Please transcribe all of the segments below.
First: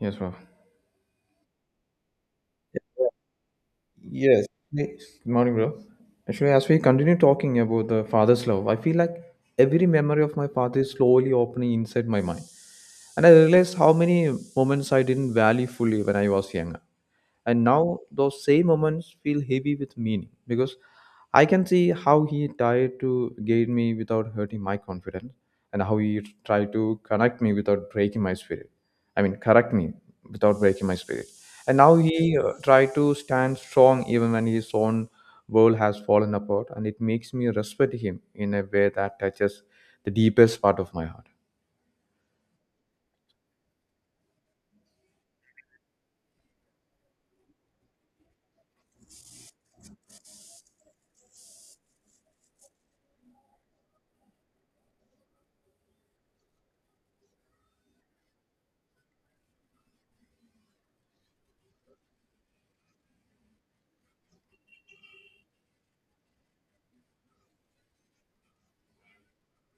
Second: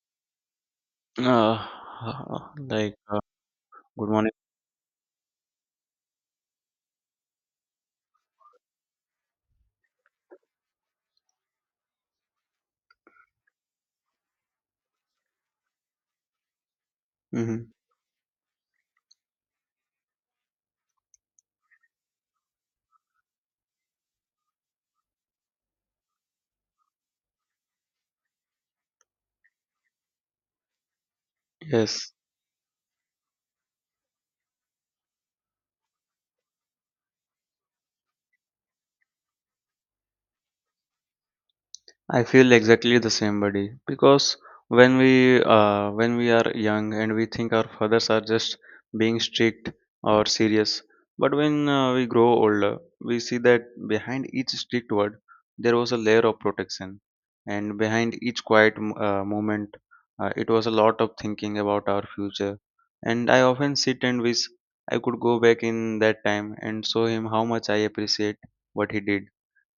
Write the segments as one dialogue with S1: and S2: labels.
S1: Yes, bro.
S2: Uh, uh, like, uh, Good morning.
S1: Yes. Hey, good morning, bro. Actually, as we continue talking about the father's love, I feel like every memory of my father is slowly opening inside my mind. And I realized how many moments I didn't value fully when I was younger. And
S2: hmm
S1: now those same moments feel heavy with meaning because I can see how he tried to guide me without hurting my confidence and how he tried to connect me without breaking my spirit. I mean, correct me without breaking my spirit. And now
S2: Yes.
S1: he tried to stand strong even when his own world has fallen apart. And it makes me respect him in a way that touches the deepest part of my heart.
S2: I feel exactly the same, buddy. Because when we are young and we think our fathers are just being strict or serious, but when we grow older, we see that behind each strict word there was a layer of protection, and behind each quiet moment, it was a lot of thinking about our future. And I often sit and wish I could go back in that time and show him how much I appreciate what he did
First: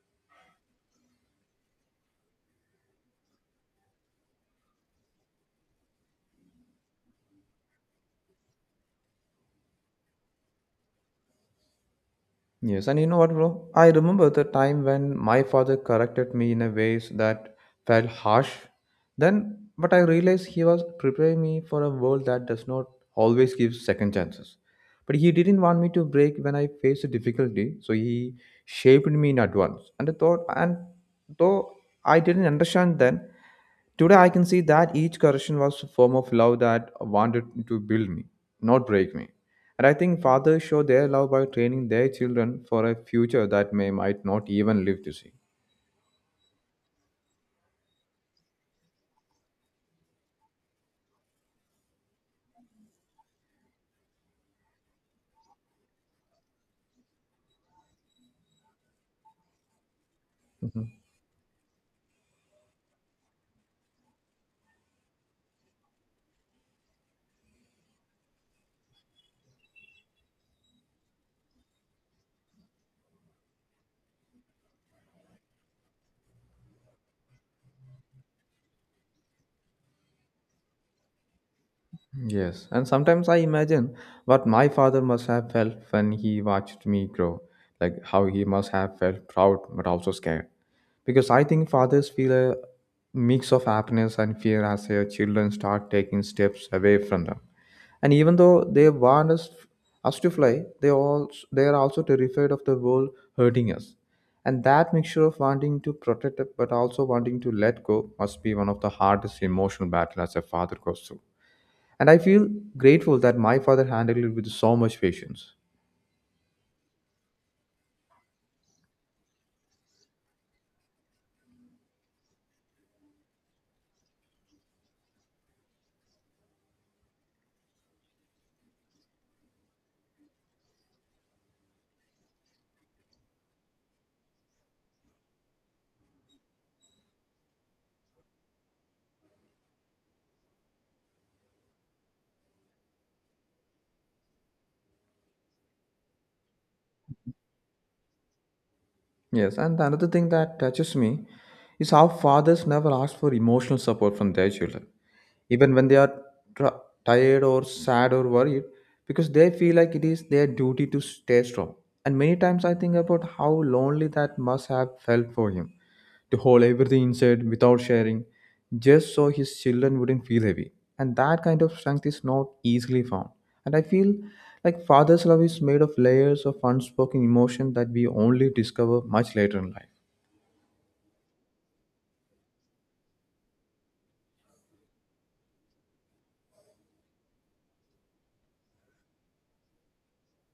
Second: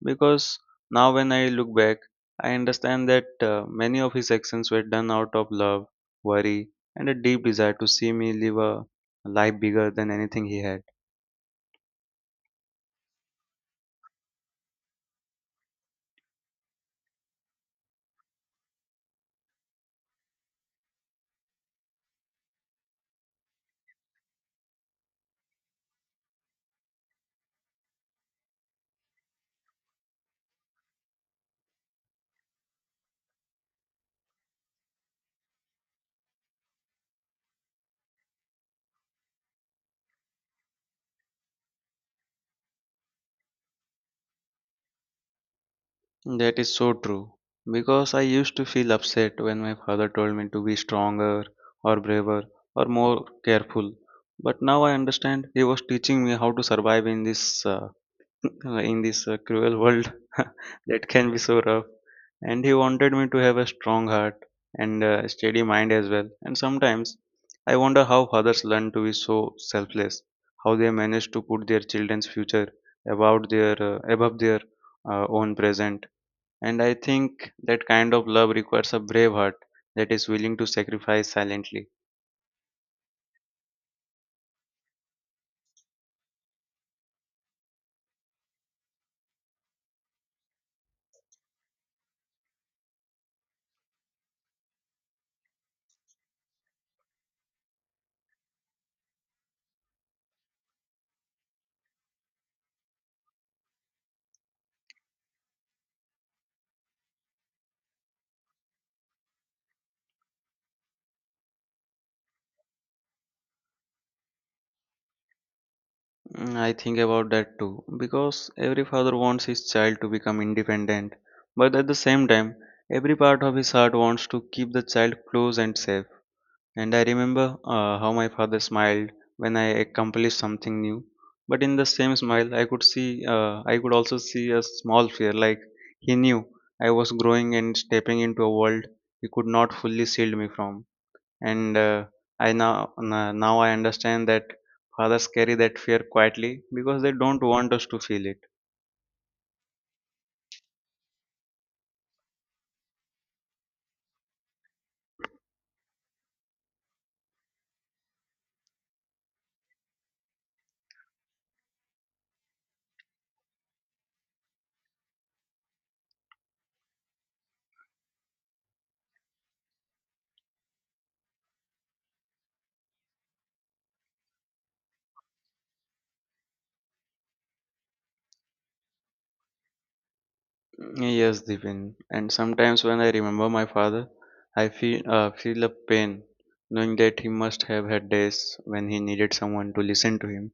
S2: because now, when I look back, I understand that many of his actions were done out of love, worry, and a deep desire to see me live a life bigger than anything he had.
S1: Yes, and you know what, bro? I remember the time when my father corrected me in a ways that felt harsh. Then, but I realized he was preparing me for a world that does not always give second chances. But he didn't want me to break when I faced a difficulty, so he shaped me in advance. And I thought, and though I didn't understand then, today I can see that each correction was a form of love that wanted to build me, not break me. And I think fathers show their love by training their children for a future that may might not even live to see.
S2: That is so true. Because I used to feel upset when my father told me to be stronger, or braver, or more careful. But now I understand he was teaching me how to survive in this in this cruel world
S1: Mhm.
S2: that can be so rough. And he wanted me to have a strong heart and a steady mind as well. And sometimes I wonder how fathers learn to be so selfless, how they manage to put their children's future about their above their own present. And I think that kind of love requires a brave heart that is willing to sacrifice silently.
S1: Yes, and sometimes I imagine what my father must have felt when he watched me grow, like how he must have felt proud but also scared. Because I think fathers feel a mix of happiness and fear as their children start taking steps away from them. And even though they want us, us to fly, they also they are also terrified of the world hurting us. And that mixture of wanting to protect it, but also wanting to let go must be one of the hardest emotional battles a father goes through. And I feel grateful that my father handled it with so much patience.
S2: Mm, I think about that too, because every father wants his child to become independent, but at the same time, every part of his heart wants to keep the child close and safe. And I remember how my father smiled when I accomplished something new, but in the same smile, I could also see a small fear, like he knew I was growing and stepping into a world he could not fully shield me from and I now now I understand that fathers carry that fear quietly because they don't want us to feel it.
S1: Yes, and another thing that touches me is how fathers never ask for emotional support from their children, even when they are tra- tired or sad or worried, because they feel like it is their duty to stay strong. And many times I think about how lonely that must have felt for him, to hold everything inside without sharing, just so his children wouldn't feel heavy. And that kind of strength is not easily found, and I feel like father's love is made of layers of unspoken emotion that we only discover much later in life.
S2: Yes, Divin. And sometimes when I remember my father, I feel a pain, knowing that he must have had days when he needed someone to listen to him,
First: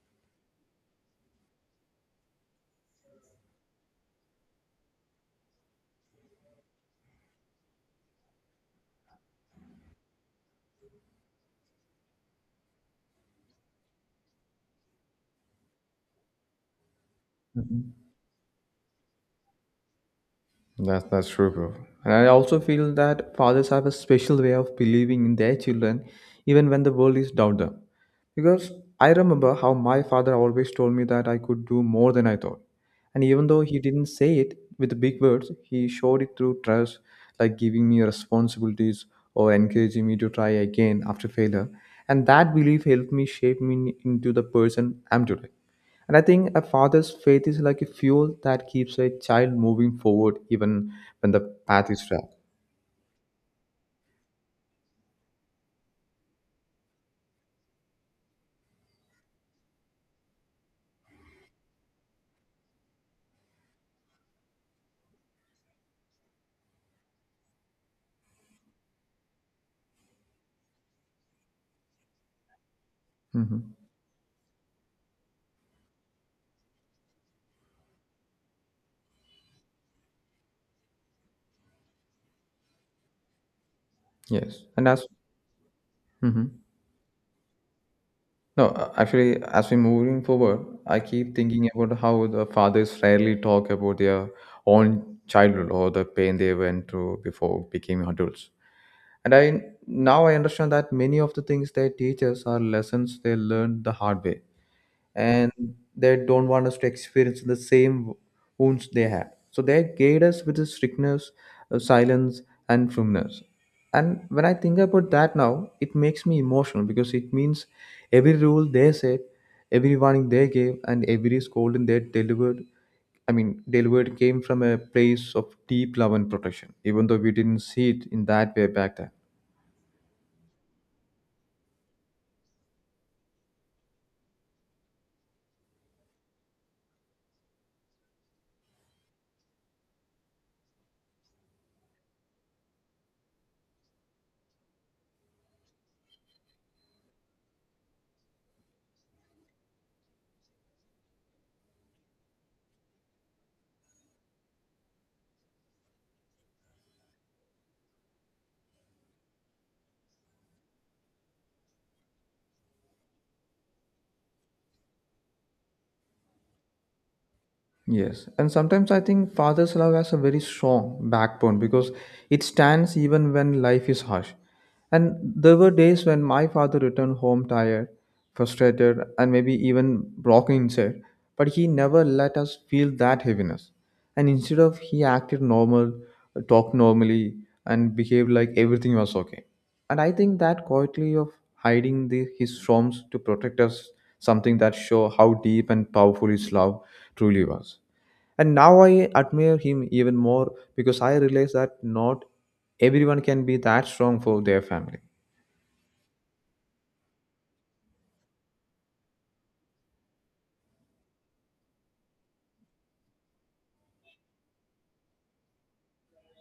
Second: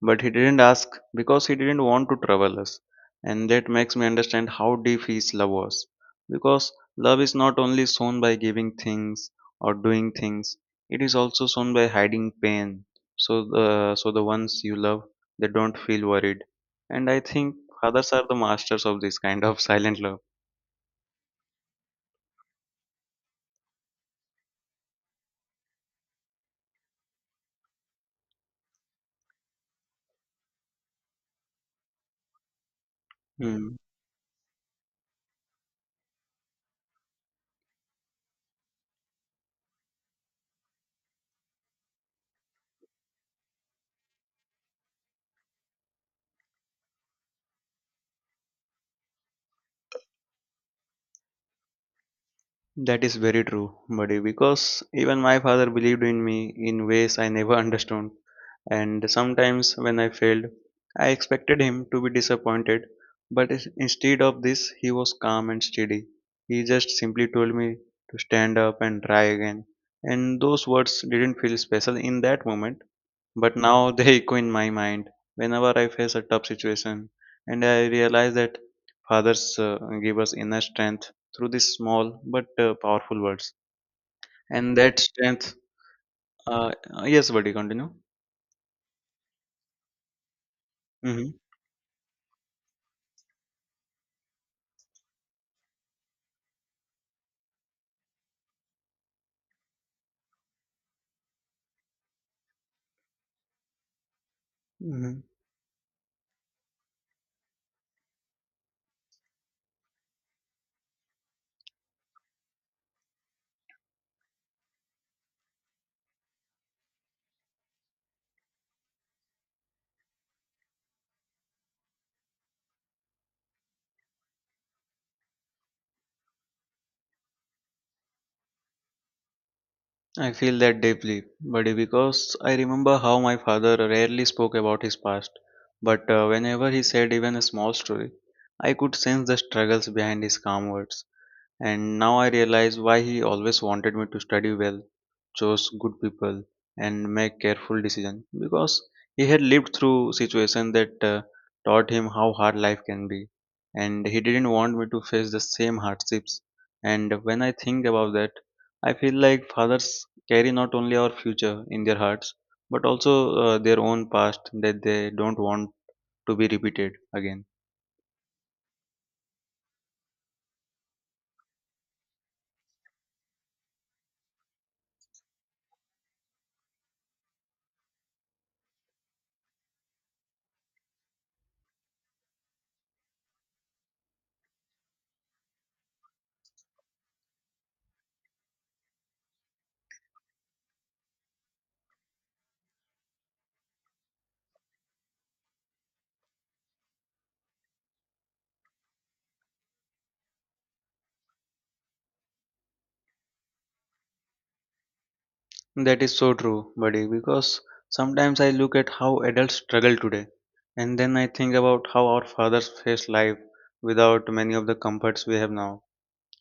S2: but he didn't ask because he didn't want to trouble us, and that makes me understand how deep his love was. Because love is not only shown by giving things or doing things; it is also shown by hiding pain, so the ones you love they don't feel worried, and I think
S1: Mhm.
S2: fathers are the masters of this kind of silent love.
S1: That's true, bro. And I also feel that fathers have a special way of believing in their children, even when the world is doubt them. Because I remember how my father always told me that I could do more than I thought. And even though
S2: Hmm.
S1: he didn't say it with big words, he showed it through trust, like giving me responsibilities or encouraging me to try again after failure. And that belief helped me shape me into the person I'm today. And I think a father's faith is like a fuel that keeps a child moving forward even when the path is rough.
S2: That is very true, buddy, because even my father believed in me in ways I never understood. And sometimes when I failed, I expected him to be disappointed, but instead of this, he was calm and steady. He just simply told me to stand up and try again. And those words didn't feel special in that moment, but
S1: Hmm.
S2: now they echo in my mind whenever I face a tough situation. And I realize that fathers give us inner strength through these small but powerful words.
S1: Yes.
S2: And
S1: And
S2: that
S1: as
S2: strength,
S1: hmm
S2: yes, buddy, continue.
S1: no, actually, as we're moving forward, I keep
S2: hmm
S1: thinking about how the fathers rarely talk about their own childhood or the pain they went through before becoming adults. And I now I understand that many of the things they teach us are lessons they learned the hard way
S2: hmm
S1: and they don't want us to experience the same wounds they had. So they guide us with the strictness, silence, and firmness. And when I think about that now, it makes me emotional because it means every rule they said, every warning they gave, and every scolding they delivered I mean, delivered came from a place of deep love and protection, even though we didn't see it in that way back then.
S2: I feel that deeply, buddy, because I remember how my father rarely spoke about his past, but whenever he said even a small story, I could sense the struggles behind his calm words. And now I realize why he always wanted me to study well, chose good people, and make careful decisions because he had lived through situations that taught him how hard life can be, and he didn't want me to face the same hardships. And when I think about that, I feel like fathers carry not only our future in their hearts, but also their own past that they don't want to be repeated again.
S1: Yes, and sometimes I think father's love has a very strong backbone because it stands even when life is harsh. And there were days when my father returned home tired, frustrated, and maybe even broken inside, but he never let us feel that heaviness. And instead of he acted normal, talked normally, and behaved like everything was okay. And I think that quietly of hiding the, his storms to protect us, something that show how deep and powerful his love truly was. And now I admire him even more because I realize that not everyone can be that strong for their family.
S2: That is so true, buddy, because sometimes I look at how adults struggle today, and then I think about how our fathers faced life without many of the comforts we have now.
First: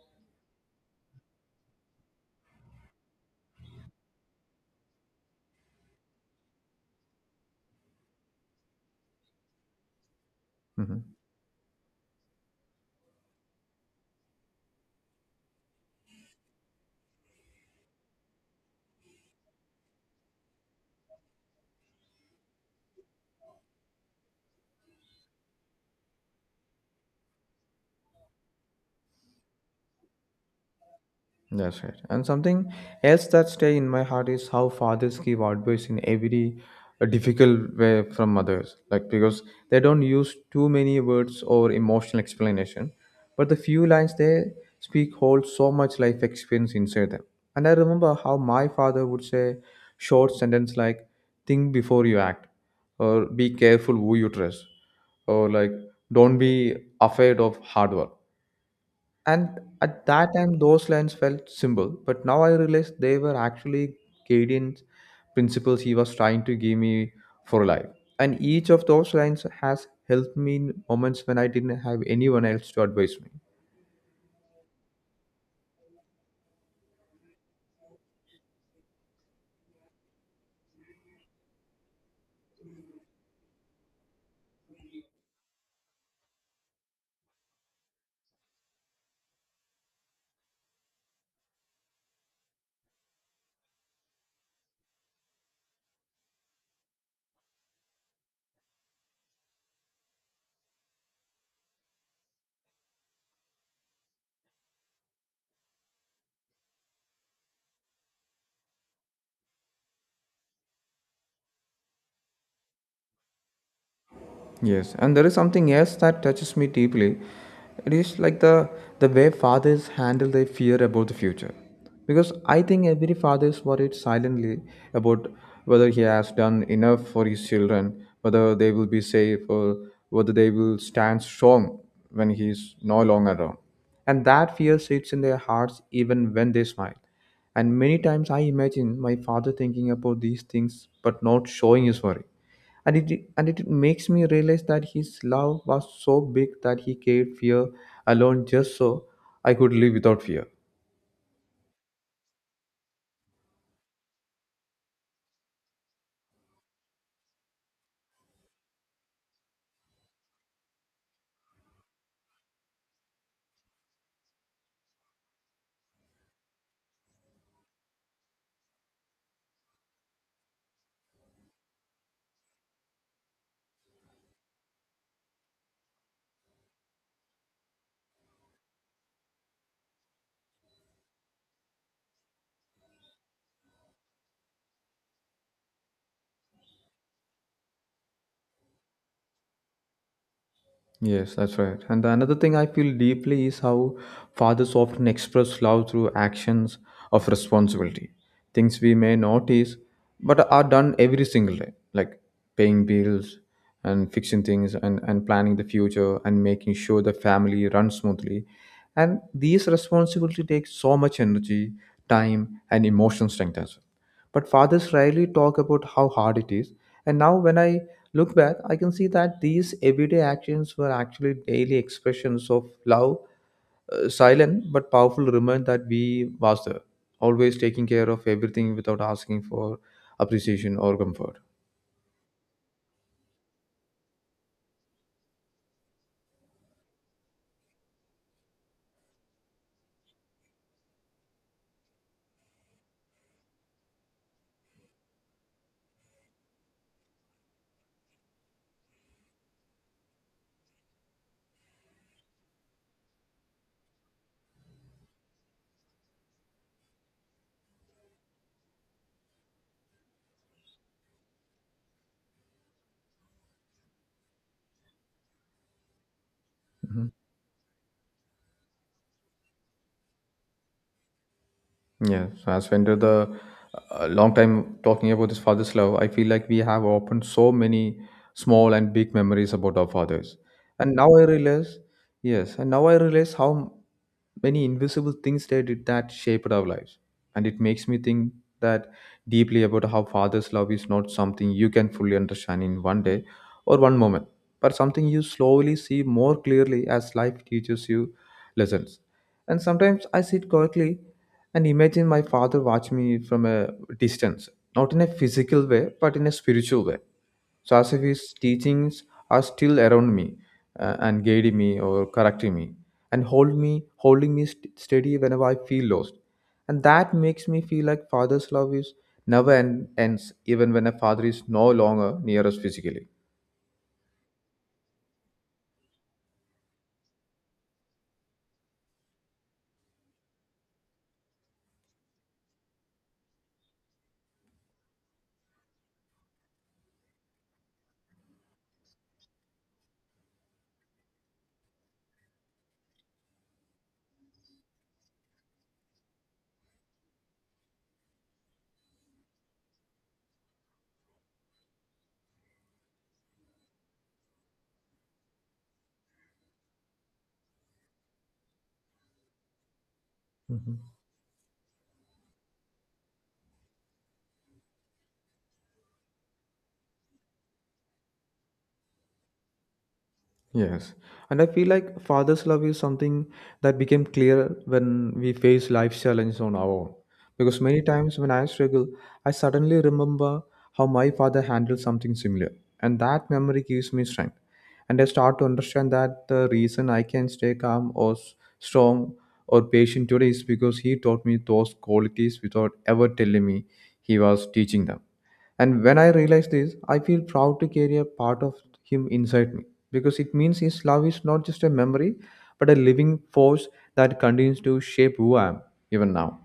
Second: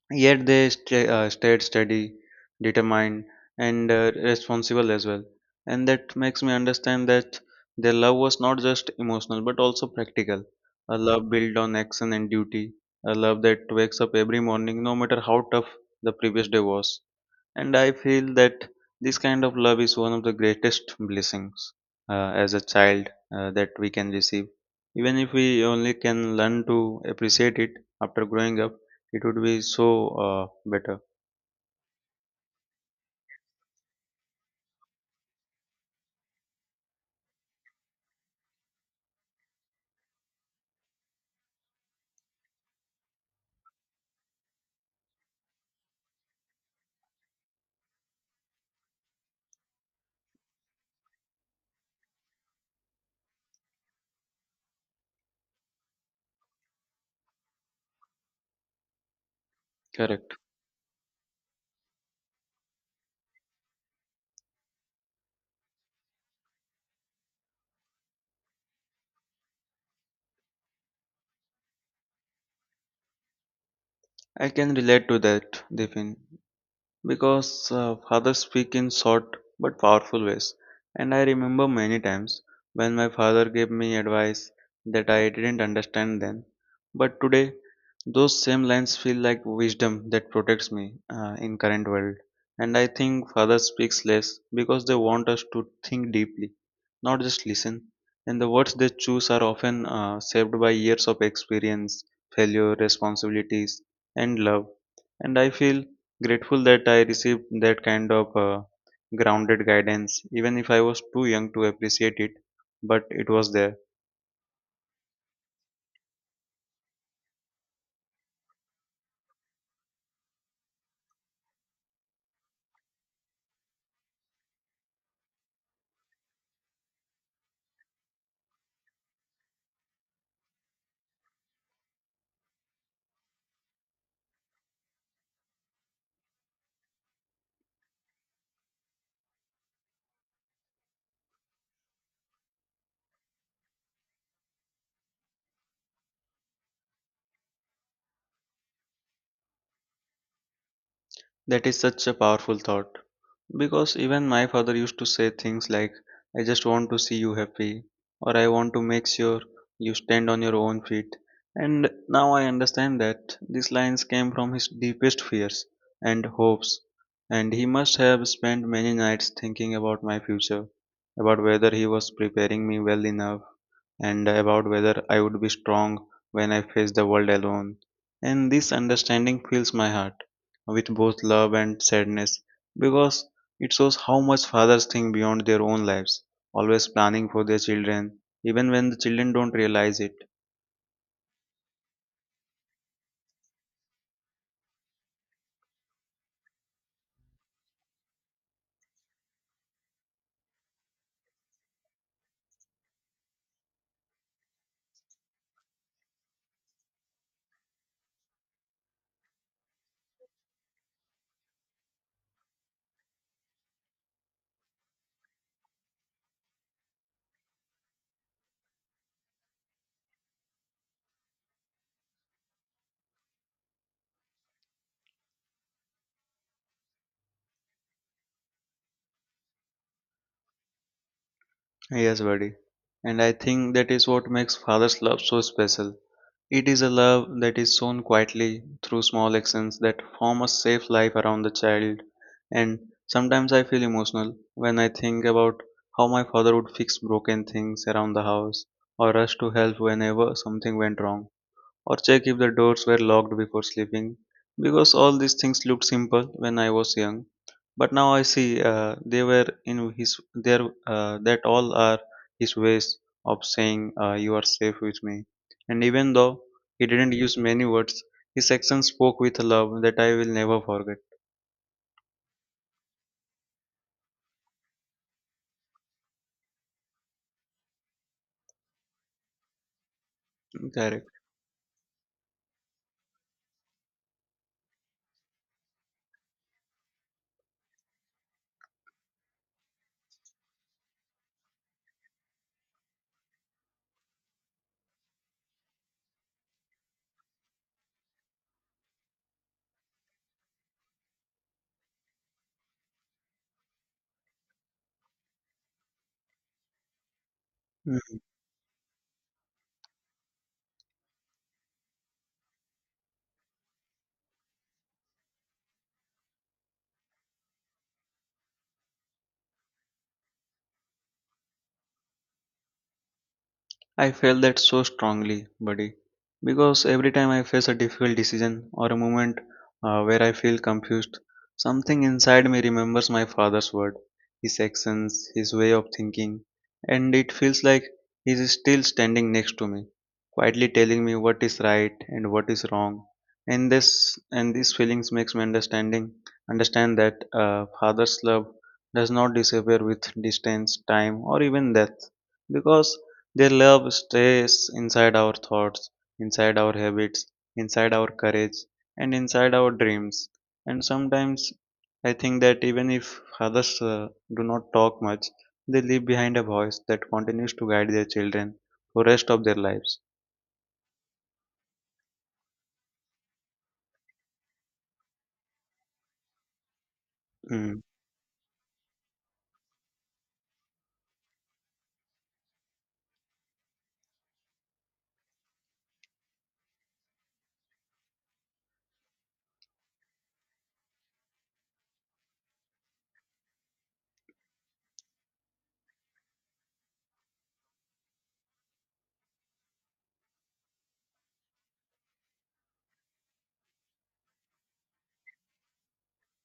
S2: Yet they stayed steady, determined, and responsible as well. And that makes me understand that their love was not just emotional but also practical. A
S1: Mhm.
S2: love built on action and duty, a love that wakes up every morning no matter how tough the previous day was. And I feel that this kind of love is one of the greatest blessings as a child that we can receive, even if we only can learn to appreciate it after growing up, it would be so better.
S1: That's right. And something else that stay in my heart is how fathers give advice in every difficult way from mothers. Like because they don't use too many words or emotional explanation, but the few lines they speak hold so much life experience inside them. And I remember how my father would say short sentence like "Think before you act," or "Be careful who you trust," or like "Don't be afraid of hard work." And at that
S2: Correct.
S1: time, those lines felt simple, but now I realize they were actually guidance principles he was trying to give me for life. And each of those lines has helped me in moments when I didn't have anyone else to advise me.
S2: I can relate to that, Devin. Because fathers speak in short but powerful ways. And I remember many times when my father gave me advice that I didn't understand then. But today, those same lines feel like wisdom that protects me in current world. And I think fathers speaks less because they want us to think deeply, not just listen. And the words they choose are often shaped by years of experience, failure, responsibilities, and love. And I feel grateful that I received that kind of grounded guidance, even if I was too young to appreciate it, but it was there.
S1: Yes, and there is something else that touches me deeply. It is like the way fathers handle their fear about the future. Because I think every father is worried silently about whether he has done enough for his children, whether they will be safe or whether they will stand strong when he is no longer around. And that fear sits in their hearts even when they smile. And many times I imagine my father thinking about these things but not showing his worry, and it makes me realize that his love was so big that he gave fear alone just so I could live without fear.
S2: That is such a powerful thought because even my father used to say things like, "I just want to see you happy," or "I want to make sure you stand on your own feet." And now I understand that these lines came from his deepest fears and hopes, and he must have spent many nights thinking about my future, about whether he was preparing me well enough and about whether I would be strong when I face the world alone. And this understanding fills my heart with both love and sadness because it shows how much fathers think beyond their own lives, always planning for their children, even when the children don't realize it.
S1: Yes, that's right. And the another thing I feel deeply is how fathers often express love through actions of responsibility, things we may notice but are done every single day, like paying bills and fixing things and planning the future and making sure the family runs smoothly. And these responsibility takes so much energy, time, and emotional strength as well, but fathers rarely talk about how hard it is. And now, when I look back, I can see that these everyday actions were actually daily expressions of love, silent but powerful reminder that we was there, always taking care of everything without asking for appreciation or comfort.
S2: Yes, buddy. And I think that is what makes father's love so special. It is a love that is shown quietly through small actions that form a safe life around the child. And sometimes I feel emotional when I think about how my father would fix broken things around the house, or rush to help whenever something went wrong, or check if the doors were locked before sleeping, because all these things looked simple when I was young. But now I see they were in his there that all are his ways of saying, you are safe with me. And even though he
S1: Mhm.
S2: didn't use many words, his actions spoke with a love that I will never forget.
S1: Yeah, so as we enter the long time talking about this father's love, I feel like we have opened so many small and big memories about our fathers. And
S2: Correct.
S1: now I realize, yes, and now I realize how many invisible things they did that shaped our lives. And it makes me think that deeply about how father's love is not something you can fully understand in one day or one moment, but something you slowly see more clearly as life teaches you lessons. And sometimes I sit quietly and imagine my father watch me from a distance, not in a physical way, but in a spiritual way. So as if his teachings are still around me and guiding me or correcting me and hold me, holding me steady whenever I feel lost. And that makes me feel like father's love is never end, ends, even when a father is no longer near us physically.
S2: I felt that so strongly, buddy, because every time I face a difficult decision or a moment where I feel confused, something inside me remembers my father's word, his actions, his way of thinking, and it feels like he is still standing next to me, quietly telling me what is right and what is wrong. And this and these feelings makes me understand that father's love does not disappear with distance, time, or even death because their love stays inside our thoughts, inside our habits, inside our courage, and inside our dreams.
S1: Mhm.
S2: And sometimes I think that even if others do not talk much, they leave behind a voice that continues to guide their children for rest of their lives.
S1: Yes. And I feel like father's love is something that became clear when we face life challenges on our own. Because
S2: Mm.
S1: many times when I struggle, I suddenly remember how my father handled something similar. And that memory gives me strength. And I start to understand that the reason I can stay calm or strong or patient today is because he taught me those qualities without ever telling me he was teaching them. And when I realize this, I feel proud to carry a part of him inside me because it means his love is not just a memory but a living force that continues to shape who I am even now.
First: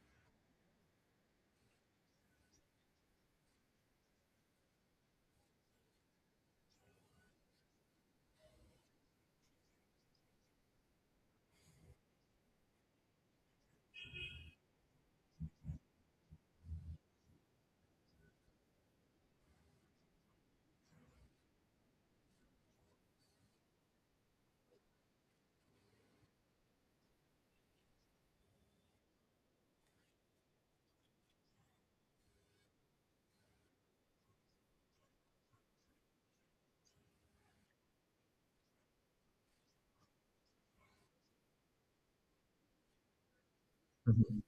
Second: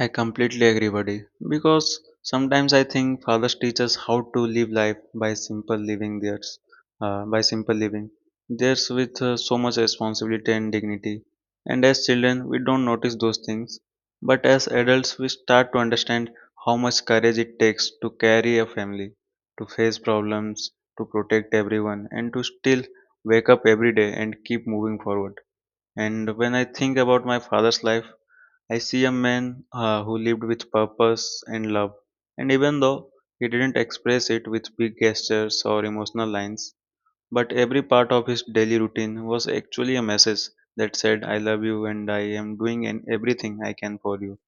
S2: I completely agree, buddy. Because sometimes I think fathers teach us how to live life by simple living. Theirs, uh, by simple living. With so much responsibility and dignity. And as children, we don't notice those things. But as adults, we start to understand how much courage it takes to carry a family, to face problems, to protect everyone, and to still wake up every day and keep moving forward. And when I think about my father's life, I see a man who lived with purpose and love, and even though he didn't express it with big gestures or emotional lines, but every part of his daily routine was actually a message that said, I love you and I am doing everything I can for you.
S1: Mhm.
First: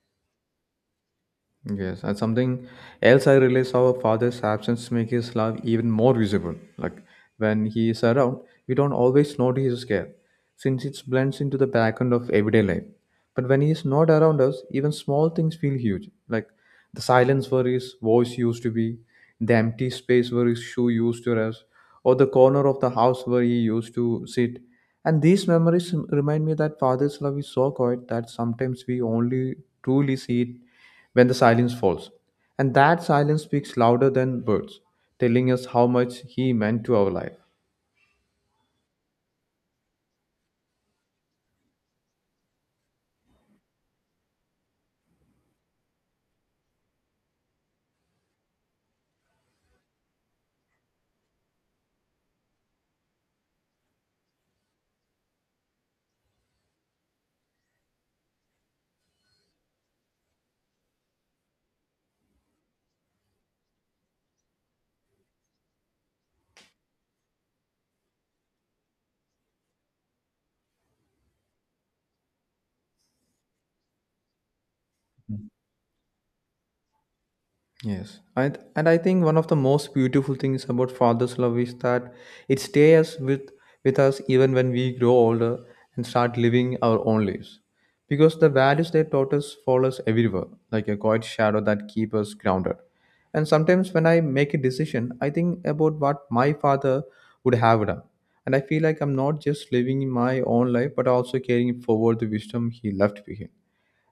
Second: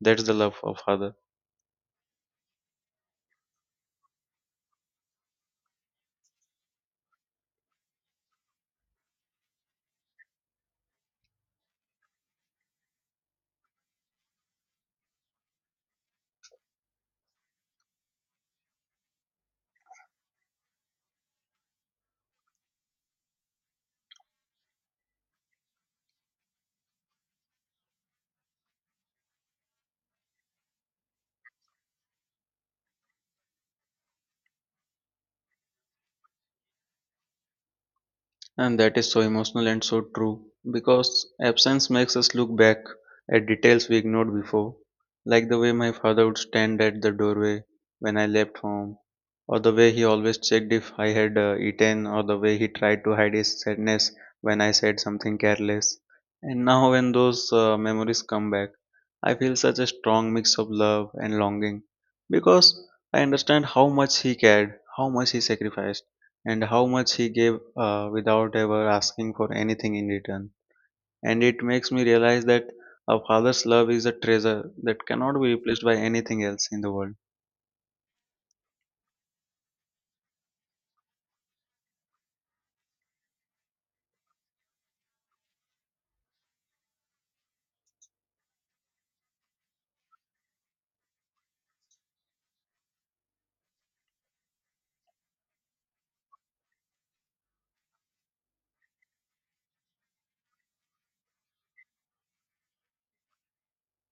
S2: That's the love of Father.
S1: Yes, and something else I realized our father's absence make his love even more visible. Like when he is around, we don't always notice his care, since it blends into the background of everyday life. But when he is not around us, even small things feel huge. Like the silence where his voice used to be, the empty space where his shoe used to rest, or the corner of the house where he used to sit. And these memories remind me that father's love is so quiet that sometimes we only truly see it when the silence falls. And that silence speaks louder than words, telling us how much he meant to our life.
S2: And that is so emotional and so true because absence makes us look back at details we ignored before, like the way my father would stand at the doorway when I left home, or the way he always checked if I had eaten, or the way he tried to hide his sadness when I said something careless. And now, when those memories come back, I feel such a strong mix of love and longing because I understand how much he cared, how much he sacrificed, and how much he gave without ever asking for anything in return. And it makes me realize that a father's love is a treasure that cannot be replaced by anything else in the world.
S1: Yes, and I think one of the most beautiful things about father's love is that it stays with us even when we grow older and start living our own lives, because the values they taught us follow us everywhere, like a quiet shadow that keeps us grounded. And sometimes when I make a decision, I think about what my father would have done, and I feel like I'm not just living my own life, but also carrying forward the wisdom he left behind.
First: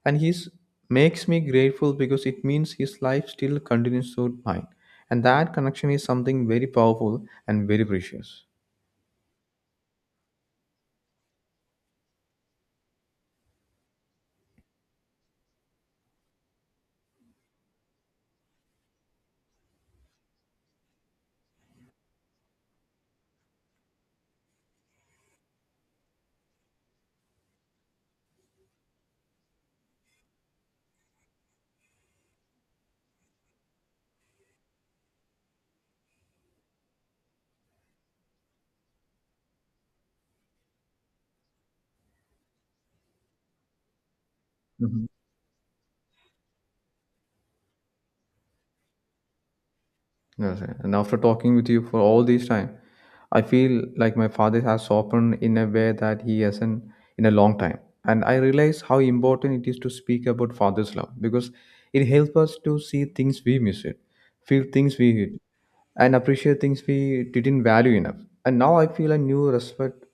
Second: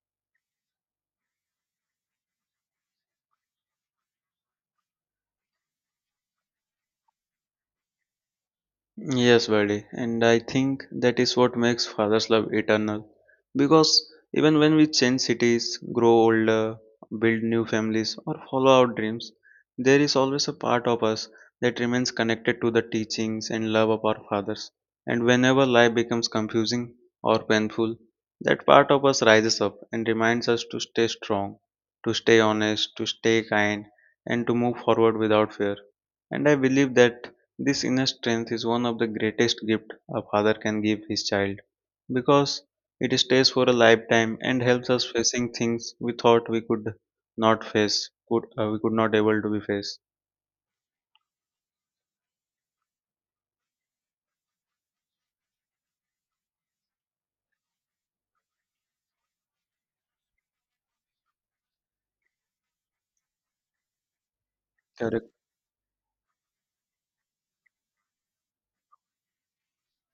S1: And he's makes me grateful because it means his life still continues through mine, and that connection is something very powerful and very precious.
S2: Yes, buddy, and I think that is what makes father's love eternal. Because even when we change cities, grow older, build new families, or follow our dreams, there is always a part of us that remains connected to the teachings and love of our fathers. And whenever life becomes confusing or painful, that part of us rises up and reminds us to stay strong, to stay honest, to stay kind, and to move forward without fear. And I believe that this inner strength is one of the greatest gifts a father can give his child because it stays for a lifetime and helps
S1: Mhm.
S2: us facing things we thought we could not able to be face.
S1: Yes, sir. And after talking with you for all this time, I feel like my father has softened in a way that he hasn't in a long time. And I realize how important it is to speak about father's love because it helps us to see things we miss it, feel things we
S2: Correct.
S1: hid, and appreciate things we didn't value enough. And now I feel a new respect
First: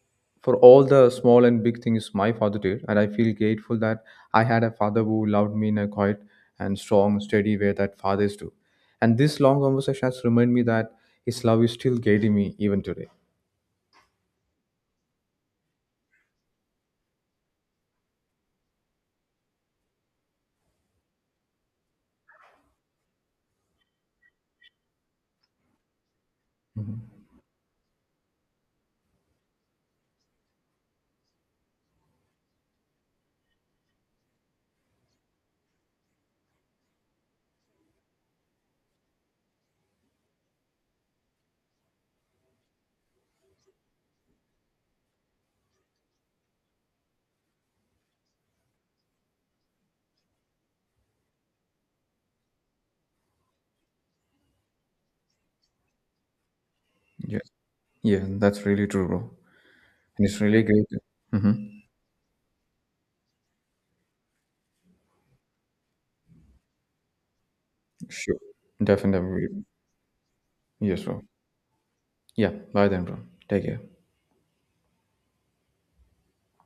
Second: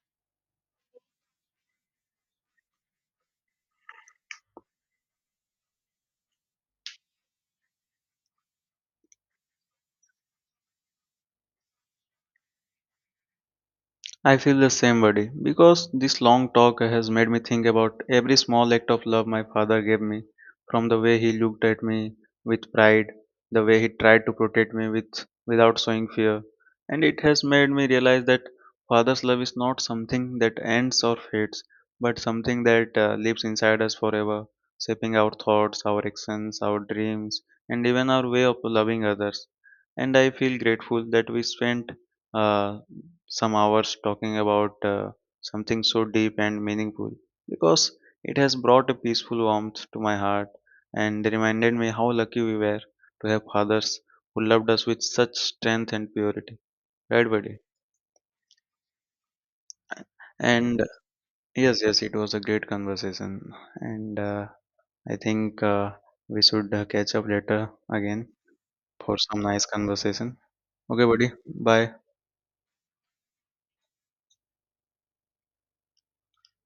S1: for all the small and big things my father did. And I feel grateful that I had a father who loved me in a quiet and strong, steady way that fathers do. And this long conversation has reminded me that his love is still guiding me even today.
S2: I feel the same, buddy, because this long talk has made me think about every small act of love my father gave me, from the way he looked at me with pride, the way he tried to protect me with without showing fear, and it has made me realize that father's love is not something that ends or fades, but something that lives inside us forever, shaping our thoughts, our actions, our dreams, and even our way of loving others. And I feel grateful that we spent uh, some hours talking about something so deep and meaningful because it has brought a peaceful warmth to my heart and reminded me how lucky we were to have fathers who loved us with such strength and purity. Right,
S1: Yeah,
S2: buddy?
S1: yeah, that's really true, bro. And it's really
S2: And uh,
S1: great. Mm-hmm.
S2: yes, yes, it was a great conversation. And I think we should catch up later again
S1: Sure,
S2: for some
S1: definitely.
S2: nice conversation.
S1: Yes,
S2: Okay,
S1: bro.
S2: buddy. Bye.
S1: Yeah, bye then, bro. Take care.